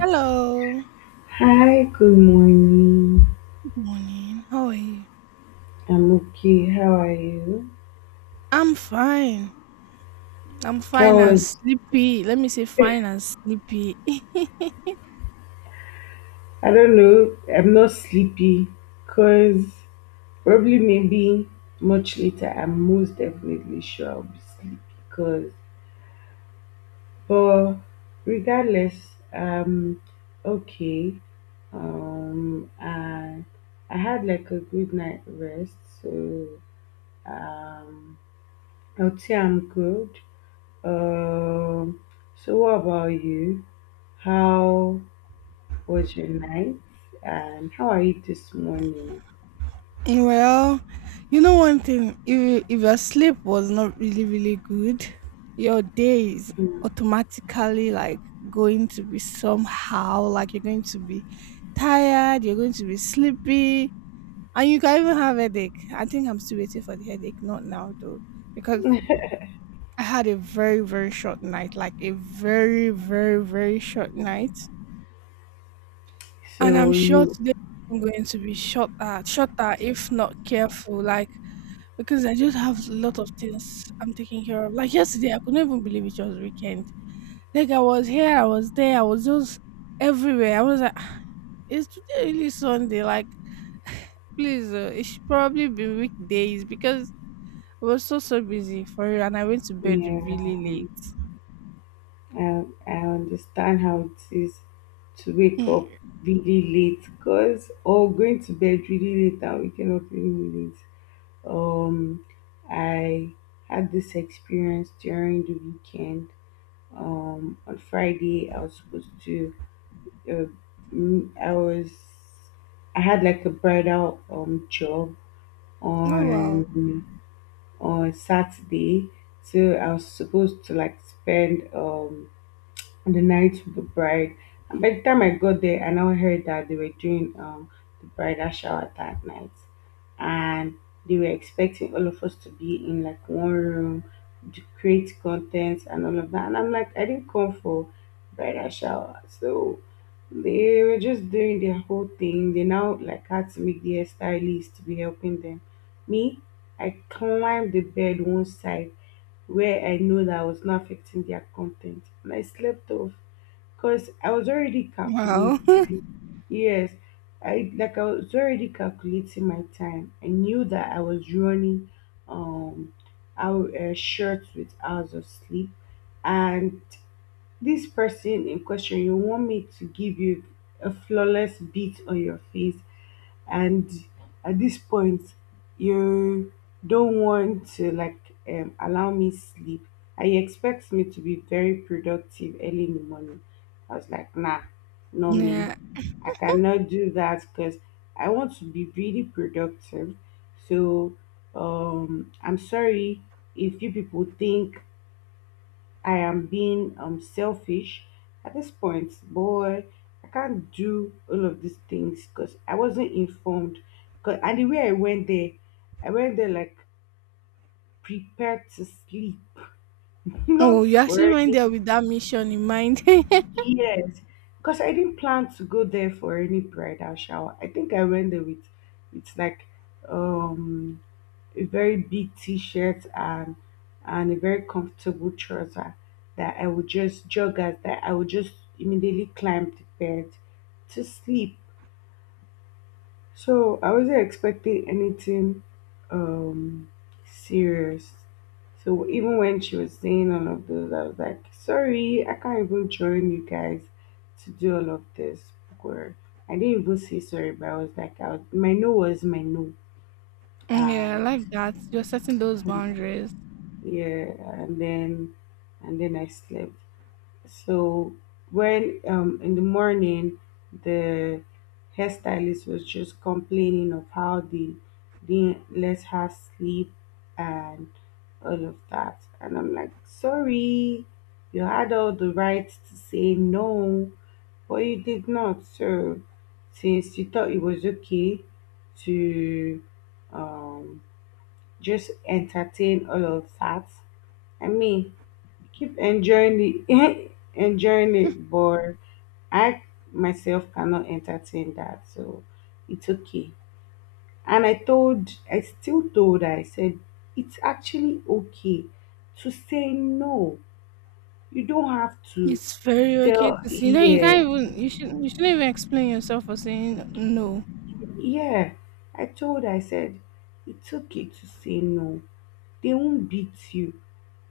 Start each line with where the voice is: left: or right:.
right: Hello.
left: Hi, good morning.
right: Good morning. How are you?
left: I'm okay. How are you?
right: I'm fine. I'm
left: I
right: fine and
left: was,
right: sleepy. Let me say fine and sleepy.
left: I don't know, I'm not sleepy because probably maybe much later, I'm most definitely sure I'll be sleepy because, but regardless, um, okay. And I had like a good night rest, so um, I'll say I'm good. Um, so what about you? How was your night? And how are you this morning?
right: Well, you know one thing, if your sleep was not really really good, your day is
left: Mm.
right: automatically like going to be somehow like you're going to be tired, you're going to be sleepy, and you can even have headache. I think I'm still waiting for the headache, not now though. Because I had a very, very short night, like a very, very, very short night. And I'm
left: So
right: sure
left: you,
right: today I'm going to be shorter, shorter if not careful, like because I just have a lot of things I'm taking care of. Like yesterday, I couldn't even believe it was weekend. Like I was here, I was there, I was just everywhere. I was like, "Ah, is today really Sunday? Like, please, it should probably be weekdays because I was so so busy for real, and I went to bed
left: yeah,
right: really late."
left: I understand how it is to wake up
right: Mm.
left: really late, cause or going to bed really late and waking up really late. Um, I had this experience during the weekend. On Friday I was supposed to, uh, mm, I was, I had like a bridal job
right: Oh, wow.
left: on on Saturday. So I was supposed to like spend on the night of the bride. And by the time I got there, I now heard that they were doing the bridal shower that night. And they were expecting all of us to be in like one room to create contents and all of that. And I'm like, I didn't come for bridal shower. So they were just doing their whole thing. They now like had to make their stylist to be helping them. Me, I climbed the bed one side where I know that I was not affecting their content. And I slept off because I was already
right: Wow.
left: calculating. Yes, I was already calculating my time. I knew that I was running um out short with hours of sleep, and this person in question, you want me to give you a flawless beat on your face and at this point you don't want to like allow me sleep, and you expect me to be very productive early in the morning. I was like, nah, no me,
right: Yeah.
left: I cannot do that because I want to be really productive. So I'm sorry if you people think I am being selfish at this point. Boy, I can't do all of these things because I wasn't informed. And the way I went there like prepared to sleep,
right: Oh,
left: not
right: you
left: for
right: actually went
left: any
right: there with that mission in mind.
left: years, because I didn't plan to go there for any bridal shower. I think I went there with like um a very big t-shirt and a very comfortable trouser that I would just joggers that I would just immediately climb the bed to sleep. So I wasn't expecting anything um serious. So even when she was saying all of those, I was like, sorry, I can't even join you guys to do all of this. Or I didn't even say sorry, but I was like, I was, my no was my no.
right: Yeah, I
left: And
right: like that. You're setting those boundaries.
left: yeah and then I slept. So when in the morning the hairstylist was just complaining of how they didn't let her sleep and all of that. And I'm like, sorry, you had all the rights to say no, but you did not. So since you thought it was okay to um just entertain all of that, I mean, keep enjoying it, enjoying it, but I myself cannot entertain that, so it's okay. I still told her, I said, it's actually okay to say no. You don't have to
right: It's very okay
left: tell,
right: to see. No, you
left: yes,
right: can't even. You should. You shouldn't even explain yourself for saying no.
left: yeah. I told her, I said, it's okay to say no. They won't beat you.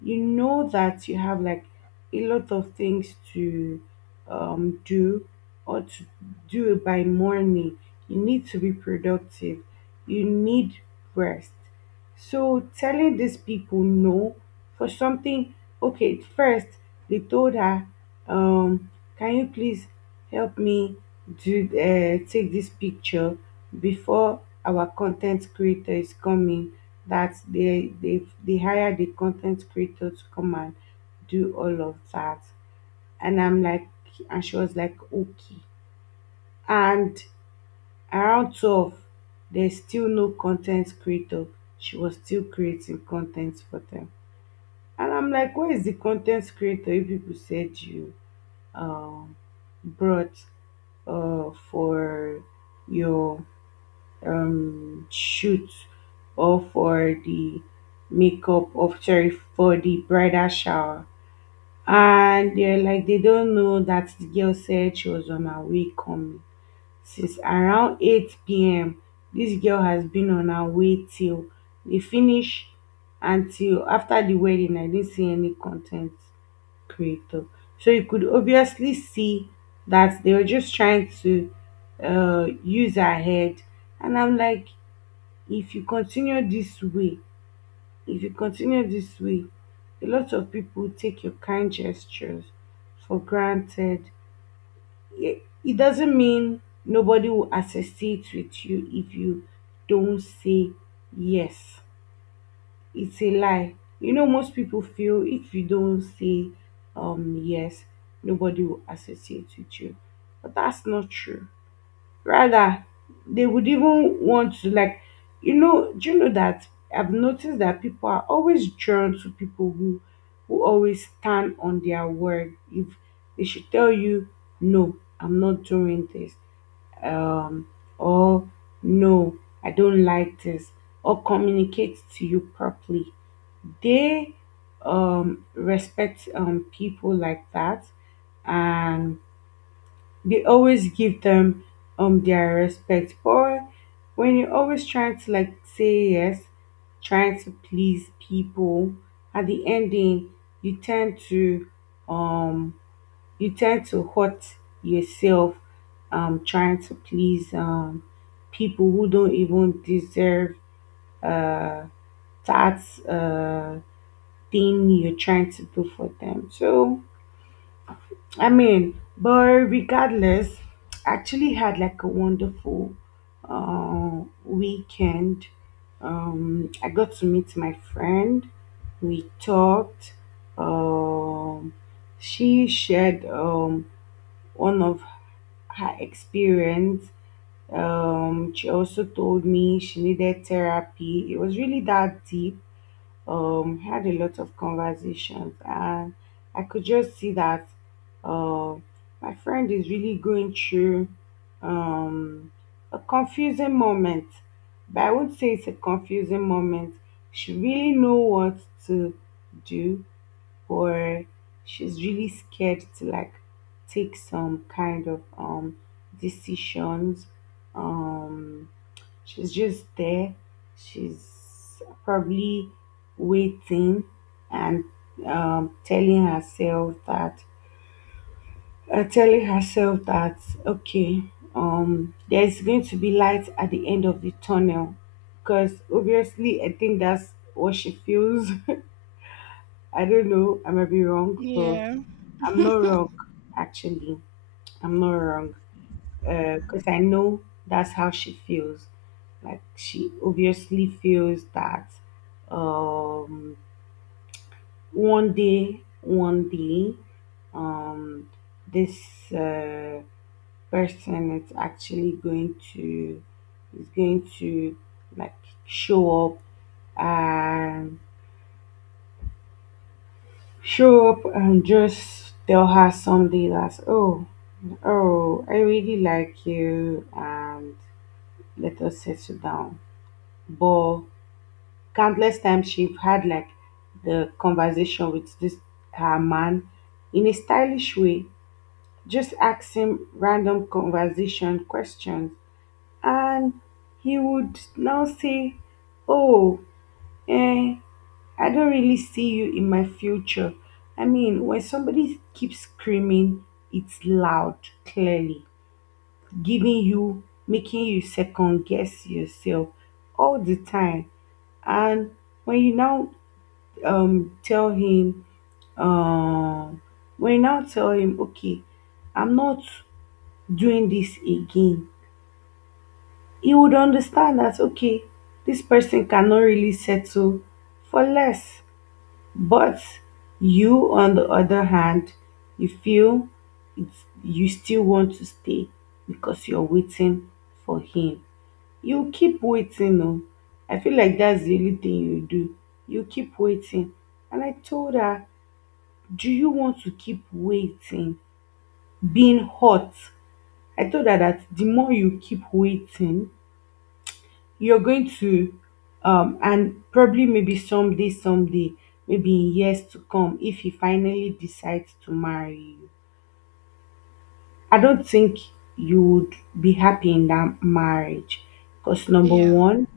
left: You know that you have like a lot of things to do, or to do by morning. You need to be productive. You need rest. So telling these people no for something, okay, first they told her, um, can you please help me do take this picture before our content creator is coming? That they hire the content creator to come and do all of that. And I'm like, and she was like okay, and around 12 there's still no content creator. She was still creating content for them. And I'm like, where is the content creator you people said you um brought for your shoot, or for the makeup of, sorry, for the bridal shower? And they're like, they don't know. That the girl said she was on her way coming since around 8 p.m. This girl has been on her way till they finish. Until after the wedding I didn't see any content creator. So you could obviously see that they were just trying to use her head. And I'm like, if you continue this way if you continue this way, a lot of people take your kind gestures for granted. It doesn't mean nobody will associate with you if you don't say yes. It's a lie. You know, most people feel if you don't say yes, nobody will associate with you, but that's not true. Rather, they would even want to like, you know, do you know that I've noticed that people are always drawn to people who always stand on their word. If they should tell you, no, I'm not doing this, um, or no, I don't like this, or communicate to you properly, they respect people like that, and they always give them their respect. But when you're always trying to like say yes, trying to please people, at the ending you tend to um hurt yourself, trying to please people who don't even deserve uh that uh thing you're trying to do for them. So I mean, but regardless, actually had like a wonderful weekend. I got to meet my friend. We talked. Um, she shared one of her experience. She also told me she needed therapy. It was really that deep. Um, had a lot of conversations, and I could just see that uh, my friend is really going through um a confusing moment. But I won't say it's a confusing moment. She really know what to do, or she's really scared to like take some kind of decisions. Um, she's just there. She's probably waiting, and um, telling herself that telling herself that okay, there's going to be light at the end of the tunnel, because obviously I think that's what she feels. I don't know, I might be wrong, but
right: Yeah.
left: I'm not wrong actually, I'm not wrong, because I know that's how she feels. Like she obviously feels that um, one day, um, this person is actually going to is going to like show up and and just tell her someday that, oh, oh, I really like you, and let us settle down. But countless times she've had like the conversation with this her man, in a stylish way, just asking random conversation questions, and he would now say, "Oh, eh, I don't really see you in my future." I mean, when somebody keeps screaming, it's loud, clearly making you second guess yourself all the time. And when you now tell him um when I tell him okay, I'm not doing this again, he would understand that okay, this person cannot really settle for less. But you on the other hand, you feel you still want to stay because you're waiting for him. You keep waiting. Oh, I feel like that's the only thing you do. You keep waiting. And I told her, do you want to keep waiting, being hot? I told her that the more you keep waiting, you're going to and probably maybe someday, someday, maybe in years to come, if he finally decides to marry you, I don't think you would be happy in that marriage. Because number
right: Yeah.
left: one,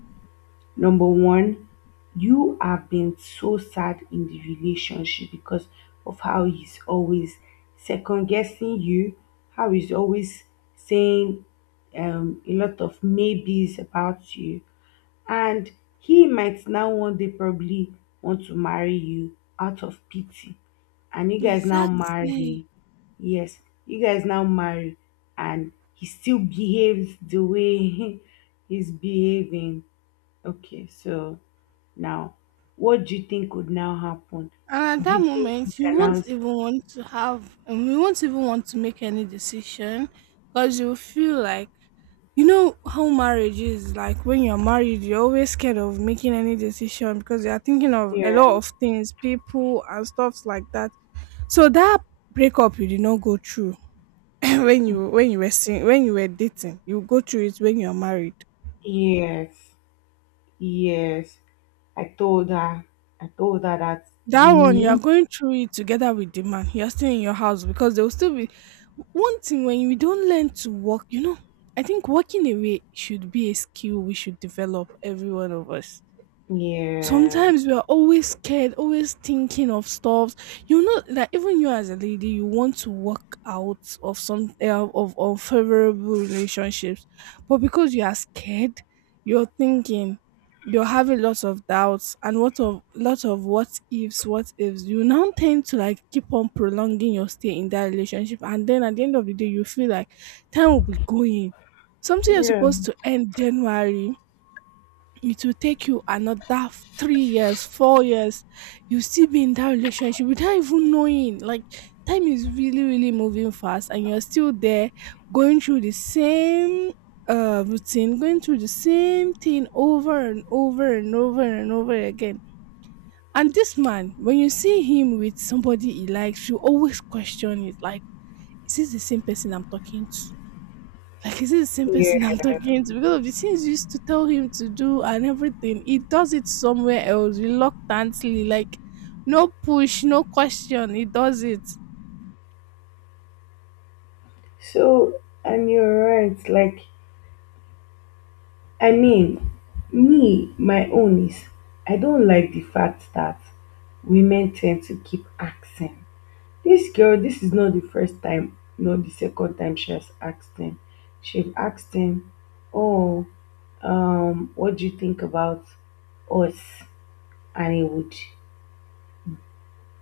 left: Number one, you have been so sad in the relationship because of how he's always second guessing you, how he's always saying a lot of maybes about you. And he might now one day probably want to marry you out of pity. And you guys now
right: Exactly.
left: marry. Yes, you guys now marry. And he still behaves the way he's behaving. Okay, so now, what do you think would now happen?
right: And at
left: Do
right: that
left: you think you
right: moment, you
left: can
right: won't
left: now
right: even want to have, and we won't even want to make any decision because you feel like, you know, how marriage is like when you're married, you're always scared of making any decision because you're thinking of a
left: hear?
right: lot of things, people, and stuffs like that. So that breakup you did not go through when you were dating, you go through it when you're married.
left: Yes, yes. I told her. I told her that
right: That
left: you
right: one you are
left: need
right: going through it together with the man. You're still in your house because there will still be one thing when we don't learn to walk, you know. I think walking away should be a skill we should develop, every one of us.
left: yes.
right: Sometimes we are always scared, always thinking of stuff. You know that even you as a lady, you want to walk out of unfavorable relationships, but because you are scared, you're thinking, you're having lots of doubts and what of lot of what ifs, what ifs. You now tend to like keep on prolonging your stay in that relationship, and then at the end of the day, you feel like time will be going. Something you're
left: Yeah.
right: supposed to end January, it will take you another 3 years, 4 years. You still be in that relationship without even knowing. Like time is really, really moving fast, and you're still there going through the same routine, going through the same thing over and over and over and over again. And this man, when you see him with somebody he likes, you always question it like, is this the same person I'm talking to? Like, is it the same
left: Yeah.
right: person I'm talking to? Because of the things you used to tell him to do and everything, he does it somewhere else reluctantly, like no push, no question. He does it.
left: So, and you're right. Like, I mean, me, my own is, I don't like the fact that women tend to keep asking. This is not the first time, not the second time she has asked him. she asked him oh, what do you think about us? And he would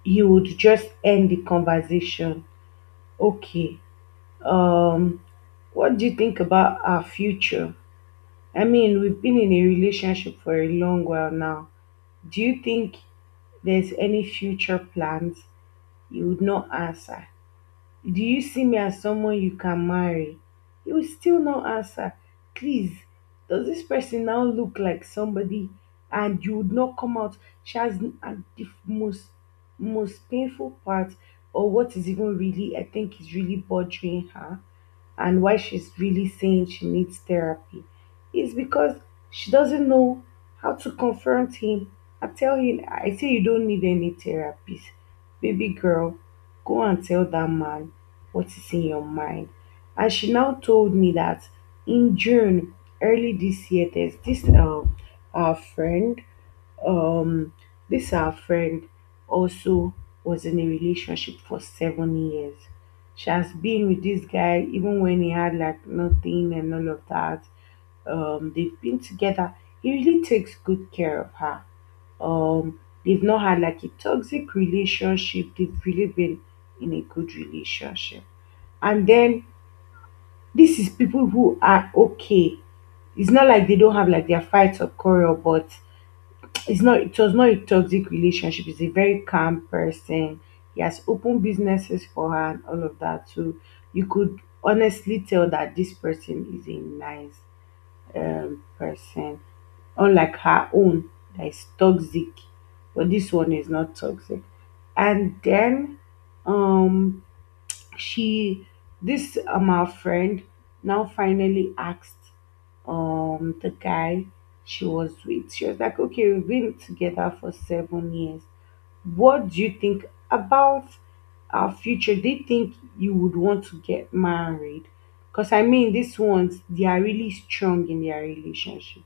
left: he would just end the conversation. Okay, um what do you think about our future? I mean, we've been in a relationship for a long while now. Do you think there's any future plans? He would not answer. Do you see me as someone you can marry? He will still not answer. Please, does this person now look like somebody, and you would not come out? She has and the most painful part, or what is even really, I think, is really bothering her, and why she's really saying she needs therapy, is because she doesn't know how to confront him and tell him. I say you don't need any therapist. Baby girl, go and tell that man what is in your mind. And she now told me that in June, early this year, there's this our friend, um, this our friend also was in a relationship for 7 years. She has been with this guy even when he had like nothing and all of that. They've been together. He really takes good care of her. Um, they've not had like a toxic relationship. They've really been in a good relationship. And then this is people who are okay. It's not like they don't have like their fights or quarrel, but it was not a toxic relationship. He's a very calm person. He has opened businesses for her and all of that, so you could honestly tell that this person is a nice person, unlike her own that is toxic. But this one is not toxic. And then um she, this our friend, now finally asked the guy she was with. She was like, okay, we've been together for 7 years, what do you think about our future? Do you think you would want to get married? Because I mean, these ones, they are really strong in their relationship.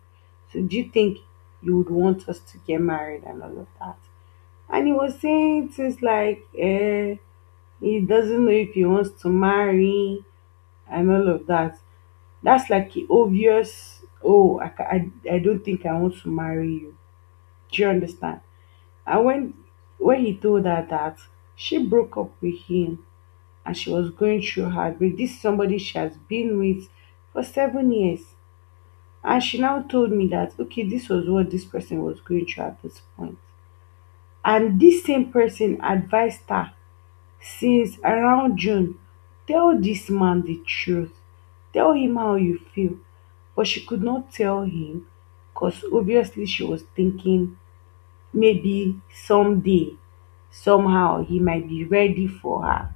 left: So do you think you would want us to get married and all of that? And he was saying things like he doesn't know if he wants to marry and all of that. That's like a obvious, oh, I don't think I want to marry you. Do you understand? And when he told her that, she broke up with him, and she was going through heartbreak. This is somebody she has been with for 7 years. And she now told me that, okay, this was what this person was going through at this point. And this same person advised her since around June, tell this man the truth. Tell him how you feel. But she could not tell him because obviously she was thinking maybe someday, somehow, he might be ready for her.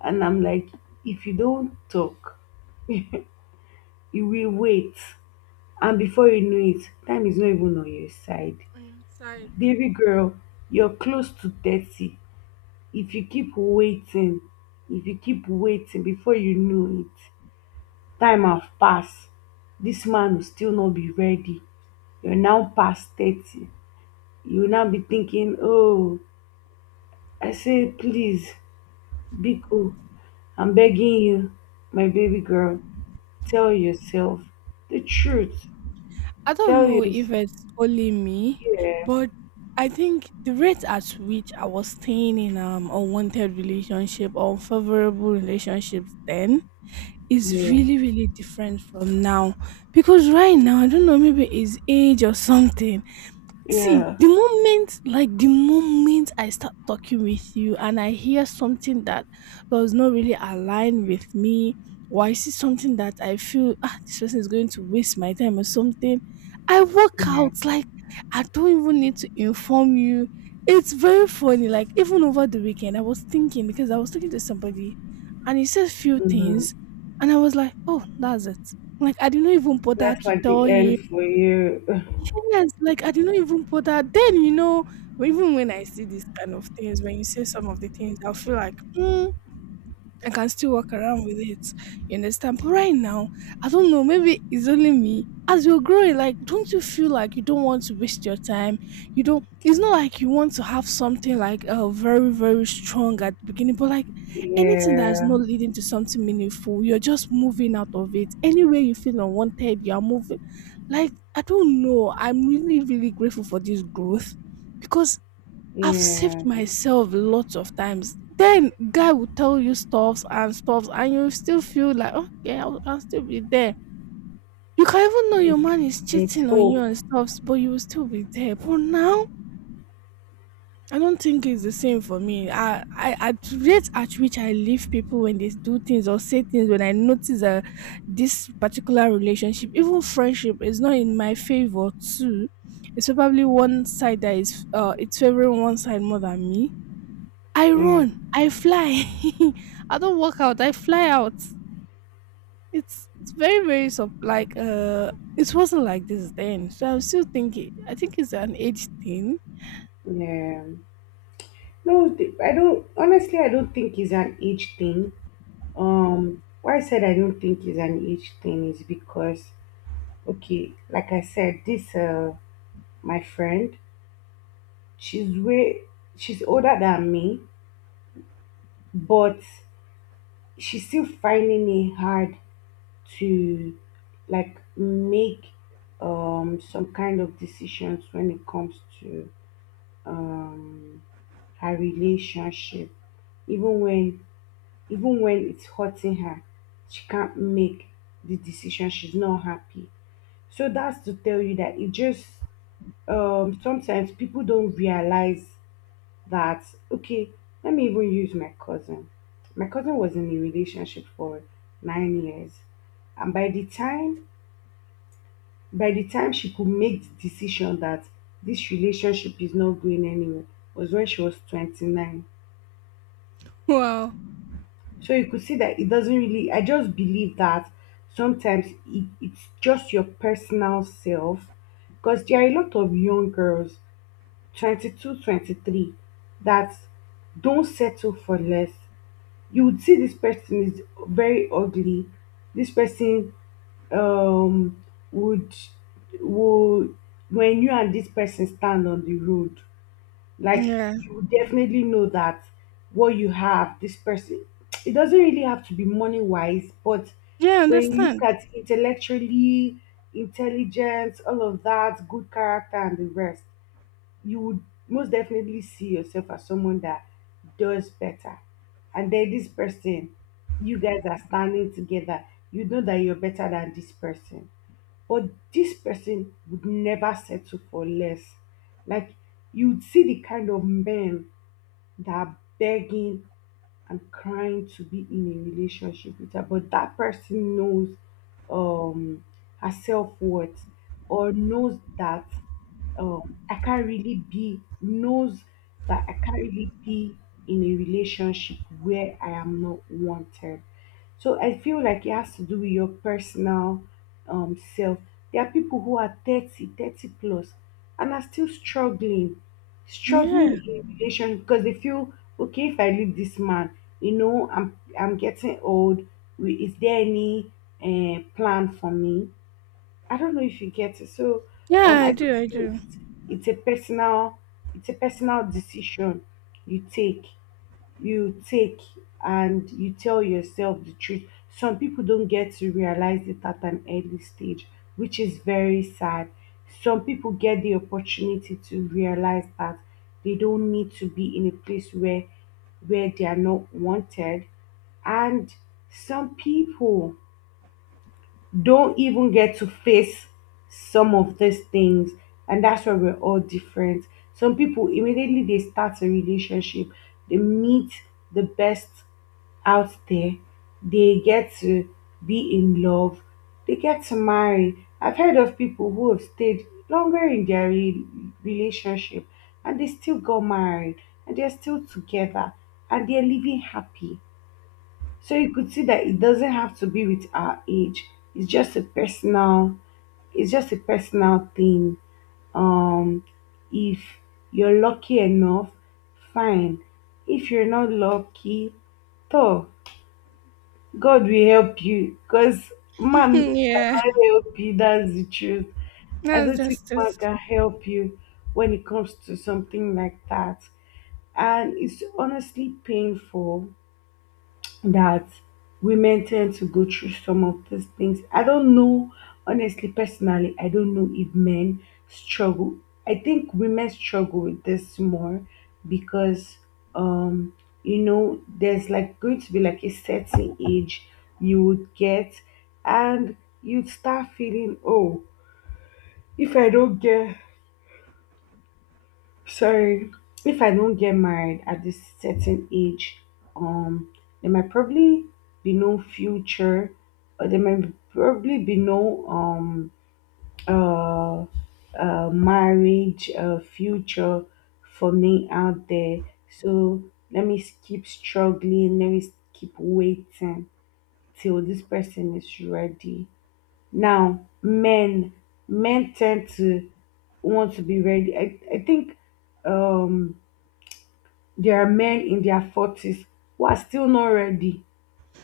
left: And I'm like, if you don't talk, you will wait. And before you know it, time is not even on your side.
right: I'm sorry.
left: Baby girl, you're close to 30. If you keep waiting, if you keep waiting, before you know it, time have pass, this man will still not be ready, you are now past 30, you will now be thinking, "Oh." I say please, biko, I'm begging you, my baby girl, tell yourself the truth,
right: I don't
left: tell
right: know
left: yourself.
right: if it's only me,
left: Yeah,
right: but I think the rate at which I was staying in unwanted relationship or unfavorable relationships then is
left: yeah,
right: really really different from now, because right now I don't know, maybe it's age or something. See,
left: yeah,
right: the moment, like the moment I start talking with you and I hear something that does not really align with me, or I see something that I feel, ah, this person is going to waste my time or something, I walk
left: yeah,
right: out. Like, I don't even need to inform you. It's very funny. Like, even over the weekend, I was thinking because I was talking to somebody and he said few things,
left: mhm,
right: and I was like, oh, that's it. Like, I didn't even bother
left: that's
right: to
left: like
right: tell
left: the
right: him.
left: end for you.
right: Yes, like I did not even put that. Then you know, even when I see these kind of things, when you say some of the things, I'll feel like, I can still walk around with it. You understand? But right now, I don't know. Maybe it's only me. As you're growing, like, don't you feel like you don't want to waste your time? You don't. It's not like you want to have something like very, very strong at the beginning, but like anything that is
left: Yeah,
right: not leading to something meaningful, you're just moving out of it. Anywhere you feel unwanted, you're moving. Like, I don't know. I'm really, really grateful for this growth because I've saved
left: yeah,
right: myself lots of times. Then guy will tell you stuffs and stuffs, and you still feel like okay, I'll still be there. You can even know your man is
left: it's
right: cheating on you
left: hope,
right: and stuffs, but you will still be there. But now, I don't think it's the same for me. I at rate at which I leave people when they do things or say things when I notice that this particular relationship, even friendship, is not in my favor too. It's probably one side that is it's favoring one side more than me. I
left: yeah,
right: run, I fly. I don't walk out, I fly out. It's very very sub like it wasn't like this then. So I'm still thinking. I think it's an age thing.
left: yeah. No, I don't. Honestly, I don't think it's an age thing. Why I said I don't think it's an age thing is because, okay, like I said, this my friend, she's way, she's older than me, but she's still finding it hard to, like, make some kind of decisions when it comes to um her relationship. Even when even when it's hurting her, she can't make the decision. She's not happy. So that's to tell you that it just, sometimes people don't realize that, okay, let me even use my cousin. My cousin was in a relationship for 9 years, and by the time she could make the decision that this relationship is not going anywhere was when she was 29.
right: Wow.
left: So you could see that it doesn't really, I just believe that sometimes it's just your personal self. Because there are a lot of young girls, 22, 23, that don't settle for less. You would see this person is very ugly. This person um would, would when you and this person stand on the road, like,
right: Yeah.
left: you definitely know that what you have, this person, it doesn't really have to be money wise, but
right: Yeah, I
left: when you look
right: understand.
left: at intellectually, intelligence, all of that, good character and the rest, you would most definitely see yourself as someone that does better. And then this person, you guys are standing together, you know that you're better than this person, but this person would never settle for less. Like, you'd see the kind of men that are begging and crying to be in a relationship with her, but that person knows um her self worth, or knows that um I can't really be knows I can't really be in a relationship where I am not wanted. So I feel like it has to do with your personal, self. There are people who are 30, 30 plus, and are still struggling,
right: Yeah.
left: struggling in relation because they feel, okay, if I leave this man, you know, I'm getting old. Is there any plan for me? I don't know if you get it. So
right: Yeah, I
left: I just
right: do, I
left: feel
right: do.
left: it's a personal, it's a personal, decision you take, you take and you tell yourself the truth. Some people don't get to realize it at an early stage, which is very sad. Some people get the opportunity to realize that they don't need to be in a place where they are not wanted, and some people don't even get to face some of these things. And that's why we're all different. Some people, immediately they start a relationship, they meet the best out there, they get to be in love, they get to marry. I've heard of people who have stayed longer in their relationship and they still got married and they're still together and they're living happy. So you could see that it doesn't have to be with our age. It's just a personal thing. Um if you're lucky enough, fine. If you're not lucky, though, God will help you because man
right: Yeah.
left: cannot help you. That's the truth. I
right: That's
left: don't think
right: just it.
left: man can help you when it comes to something like that. And it's honestly painful that women tend to go through some of these things. I don't know, honestly, personally, I don't know if men struggle. I think women struggle with this more because, um, you know, there's like going to be like a certain age you would get, and you'd start feeling, oh, if I don't get so if I don't get married at this certain age, um, there might probably be no future, or there might probably be no uh, marriage future for me out there. So let me keep struggling. Let me keep waiting till this person is ready. Now, men tend to want to be ready. I think um there are men in their 40s who are still not ready.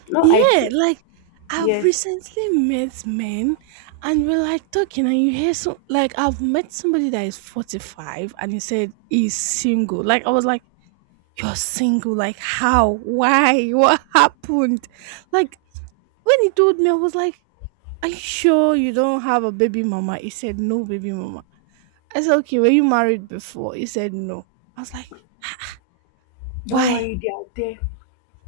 left: No
right: Yeah,
left: IT.
right: like I've
left: Yes.
right: recently met men and we're like talking and you hear so like I've met somebody that is 45 and he said he's single. Like I was like you're single. Like, how? Why? What happened? Like, when he told me, I was like, "Are you sure you don't have a baby mama?" He said, "No, baby mama." I said, "Okay, were you married before?" He said, "No." I was like,
left: Don't
right: "Why?"
left: worry, they are there.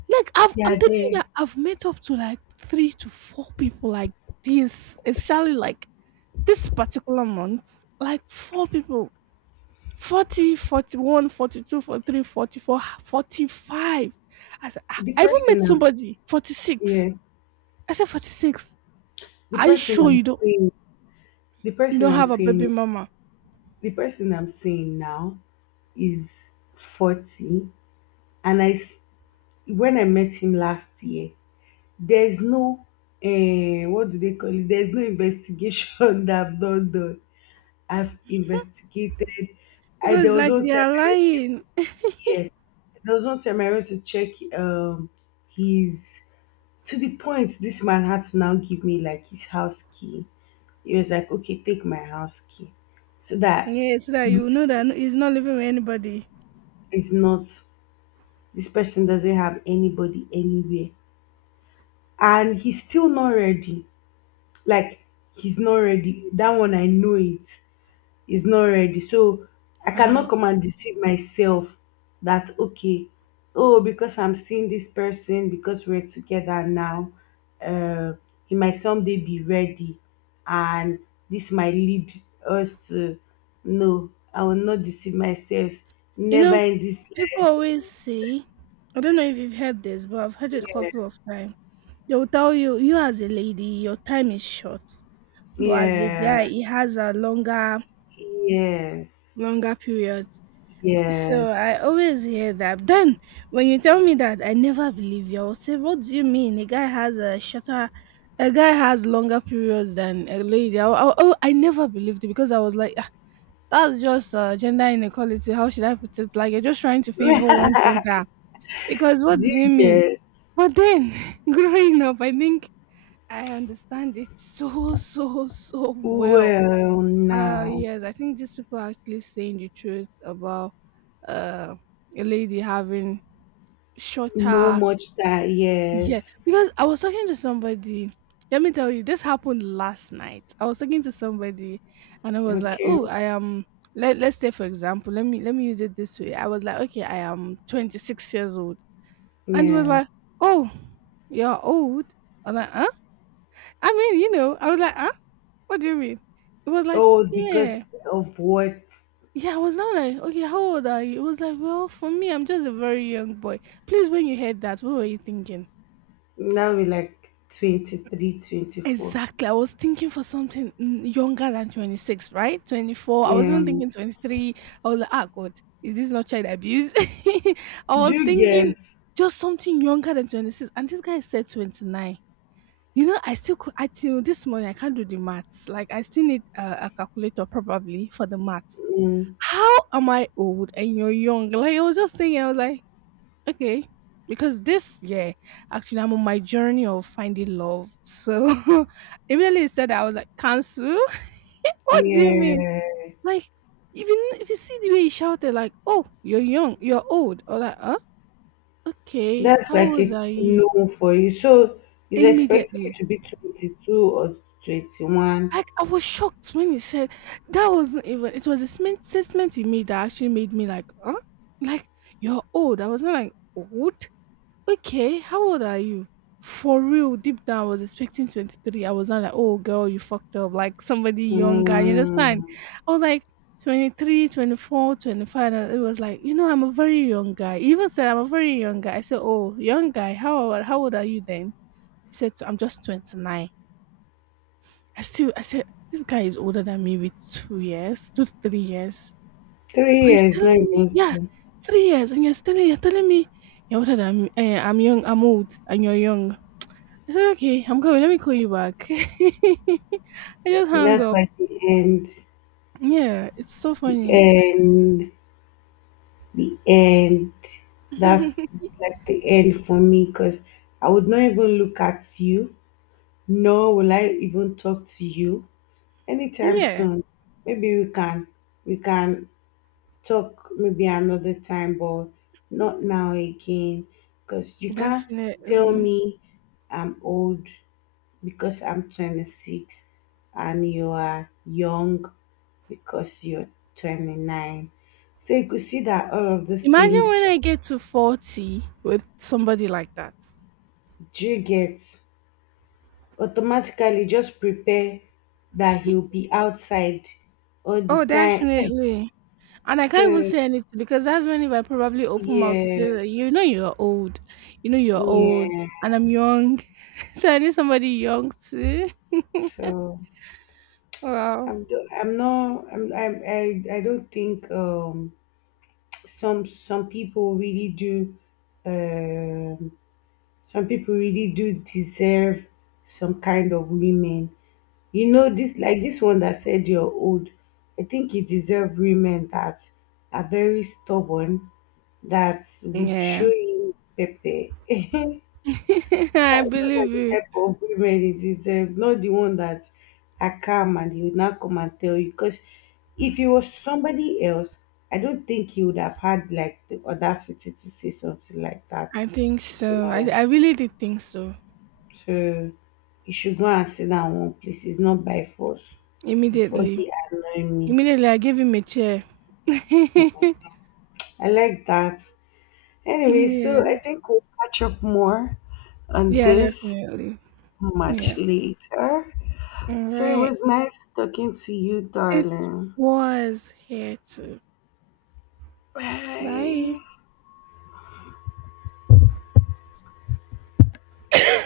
right: Like,
left: They
right: I'm
left: are
right: telling you
left: there.
right: that I've met up to like three to four people like this, especially like this particular month. Like, four people. 40, 41, 42, 43, 44, 45. I said, ah,
left: The
right: I even met
left: person I'm
right: somebody, 46.
left: Yeah.
right: I said, 46.
left: The
right: Are you
left: person
right: sure
left: I'm
right: you don't
left: seeing, the
right: you
left: person
right: don't
left: I'm
right: have a
left: seeing
right: baby
left: is
right: mama?
left: the person I'm seeing now is 40. And when I met him last year, there's no what do they call it? There's no investigation that I've not done. I've investigated. I There
right: Because
left: was
right: like
left: one
right: they
left: time
right: are
left: I went
right: lying.
left: to. There was one time I went to Check um his to the point this man had to now give me like his house key. He was like, okay, take my house key, so that
right: Yeah, so that
left: you,
right: you know that no, he's not living with anybody.
left: is not this person doesn't have anybody anywhere. And he's still not ready. Like, he's not ready. That one I know, it is not ready. So I
right: Wow.
left: cannot come and deceive myself that, okay, oh, because I'm seeing this person, because we're together now, uh, he might someday be ready, and this might lead us to, no, I will not deceive myself.
right: You
left: Never
right: know,
left: in this
right: people always say, I don't know if you've heard this, but I've heard it a
left: life.
right: couple of times. They will tell you, you as a lady, your time is short. But as a guy,
left: Yeah.
right: he has a longer,
left: Yes.
right: longer period. So
left: Yes.
right: I always hear that. Then when you tell me that, I never believe you. I'll say, "What do you mean? A guy has a shorter, a guy has longer periods than a lady." Oh, I never believed it because I was like, "Ah, that's just gender inequality." How should I put it? Like you're just trying to
left: Do
right: favor one gender because what
left: you
right: do you mean?
left: get
right: But then growing up, I think I understand it so so so well.
left: well now?
right: Yes, I think these people are actually saying the truth about uh, a lady having
left: No
right: shorter.
left: much that,
right: Yeah,
left: yes.
right: because I was talking to somebody. Let me tell you, this happened last night. I was talking to somebody, and I was like,
left: Okay.
right: "Oh, I am." Let's say, for example, let me use it this way. I was like, "Okay, I am 26 years old," and he was
left: Yeah.
right: like, "Oh, you're old." I was like, "Huh?" I mean, I was like, "Huh? What do you mean?" It was like,
left: Oh, because
right: "Yeah."
left: of what?
right: Yeah, I was now like, okay, how old are you? It was like, well, for me, I'm just a very young boy. Please, when you heard that, what were you thinking?
left: Now we're like 23, 24.
right: Exactly. I was thinking for something younger than 26, right? 24. I was
left: Yeah.
right: even thinking 23. I was like, ah, God, is this not child abuse? I
left: Do
right: was
left: you
right: thinking
left: get?
right: just something younger than 26. And this guy said 29. You know, I till this morning, I can't do the maths. Like, I still need a calculator probably for the maths.
left: Mm,
right: How am I old and you're young? Like, I was just thinking, I was like, okay. Because this year, actually, I'm on my journey of finding love. So immediately he said, I was like, cancel? What do you mean?
left: yeah.
right: Like, even if you see the way he shouted, like, oh, you're young, you're old. Or like, huh? Okay,
left: That's
right: how
left: like
right: old
left: a
right: are you?
left: no for you. So he's expecting you
right: Immediately.
left: to be 22 or 21.
right: Like, I was shocked when he said, that wasn't even, it was a statement he made that actually made me like, huh? Like, you're old. I was not like, old? Okay, how old are you? For real, deep down, I was expecting 23. I was not like, oh, girl, you fucked up. Like somebody younger, you understand?
left: Mm,
right: I was like 23, 24, 25. And it was like, you know, I'm a very young guy. He even said, I'm a very young guy. I said, oh, young guy, how old are you then? He said, "So, I'm just 29. I said, this guy is older than me with 2 years, 2 to 3 years.
left: three
right: But he's
left: years, not
right: telling me,
left: even
right: yeah,
left: so.
right: 3 years. And you're telling me, you're older than me. I'm young, I'm old, and you're young. I said, "Okay, I'm coming. Let me call you back." I just hung
left: That's
right: up.
left: like the end.
right: Yeah, it's so
left: The
right: funny.
left: end. The end. That's like the end for me because I would not even look at you. Nor will I even talk to you anytime
right: Yeah,
left: soon. Maybe we can talk maybe another time, but not now again. Because you can't tell
right: definitely.
left: me I'm old because I'm 26 and you are young because you're 29. So you could see that all of those
right: Imagine
left: things
right: when I get to 40 with somebody like that.
left: do you get, automatically just prepare that he'll be outside all the
right: Oh,
left: time.
right: definitely. And I can't even
left: So
right: say anything because that's when if I probably open mouth to say
left: yes,
right: that you know you're old. You know you're old
left: yeah.
right: and I'm young. So I need somebody young too.
left: So
right: Wow.
left: I'm do- I'm not I'm, I'm I don't think some people really do, um deserve some kind of women. You know, this, like, this one that said you're old, I think you deserve women that are very stubborn, that would show
right: Yeah.
left: you pepe.
right: I
left: Those
right: believe
left: are the
right: you.
left: type of women it deserve, not the one that are calm and he will not come and tell you. Because if he was somebody else, I don't think he would have had like the audacity to say something like that.
right: I think so. I,
left: So,
right: I really did think so.
left: so, you should go and sit down one place. It's not by force. Before
right: Immediately.
left: he annoy me.
right: Immediately, I gave him a chair.
left: I like that. Anyway, so I
right: Yeah.
left: think we'll catch up more on
right: Yeah,
left: this
right: definitely.
left: much
right: Yeah.
left: later.
right: All
left: So it
right: right.
left: was nice talking to you,
right: It
left: darling.
right: was here too. Bye.
left: Bye.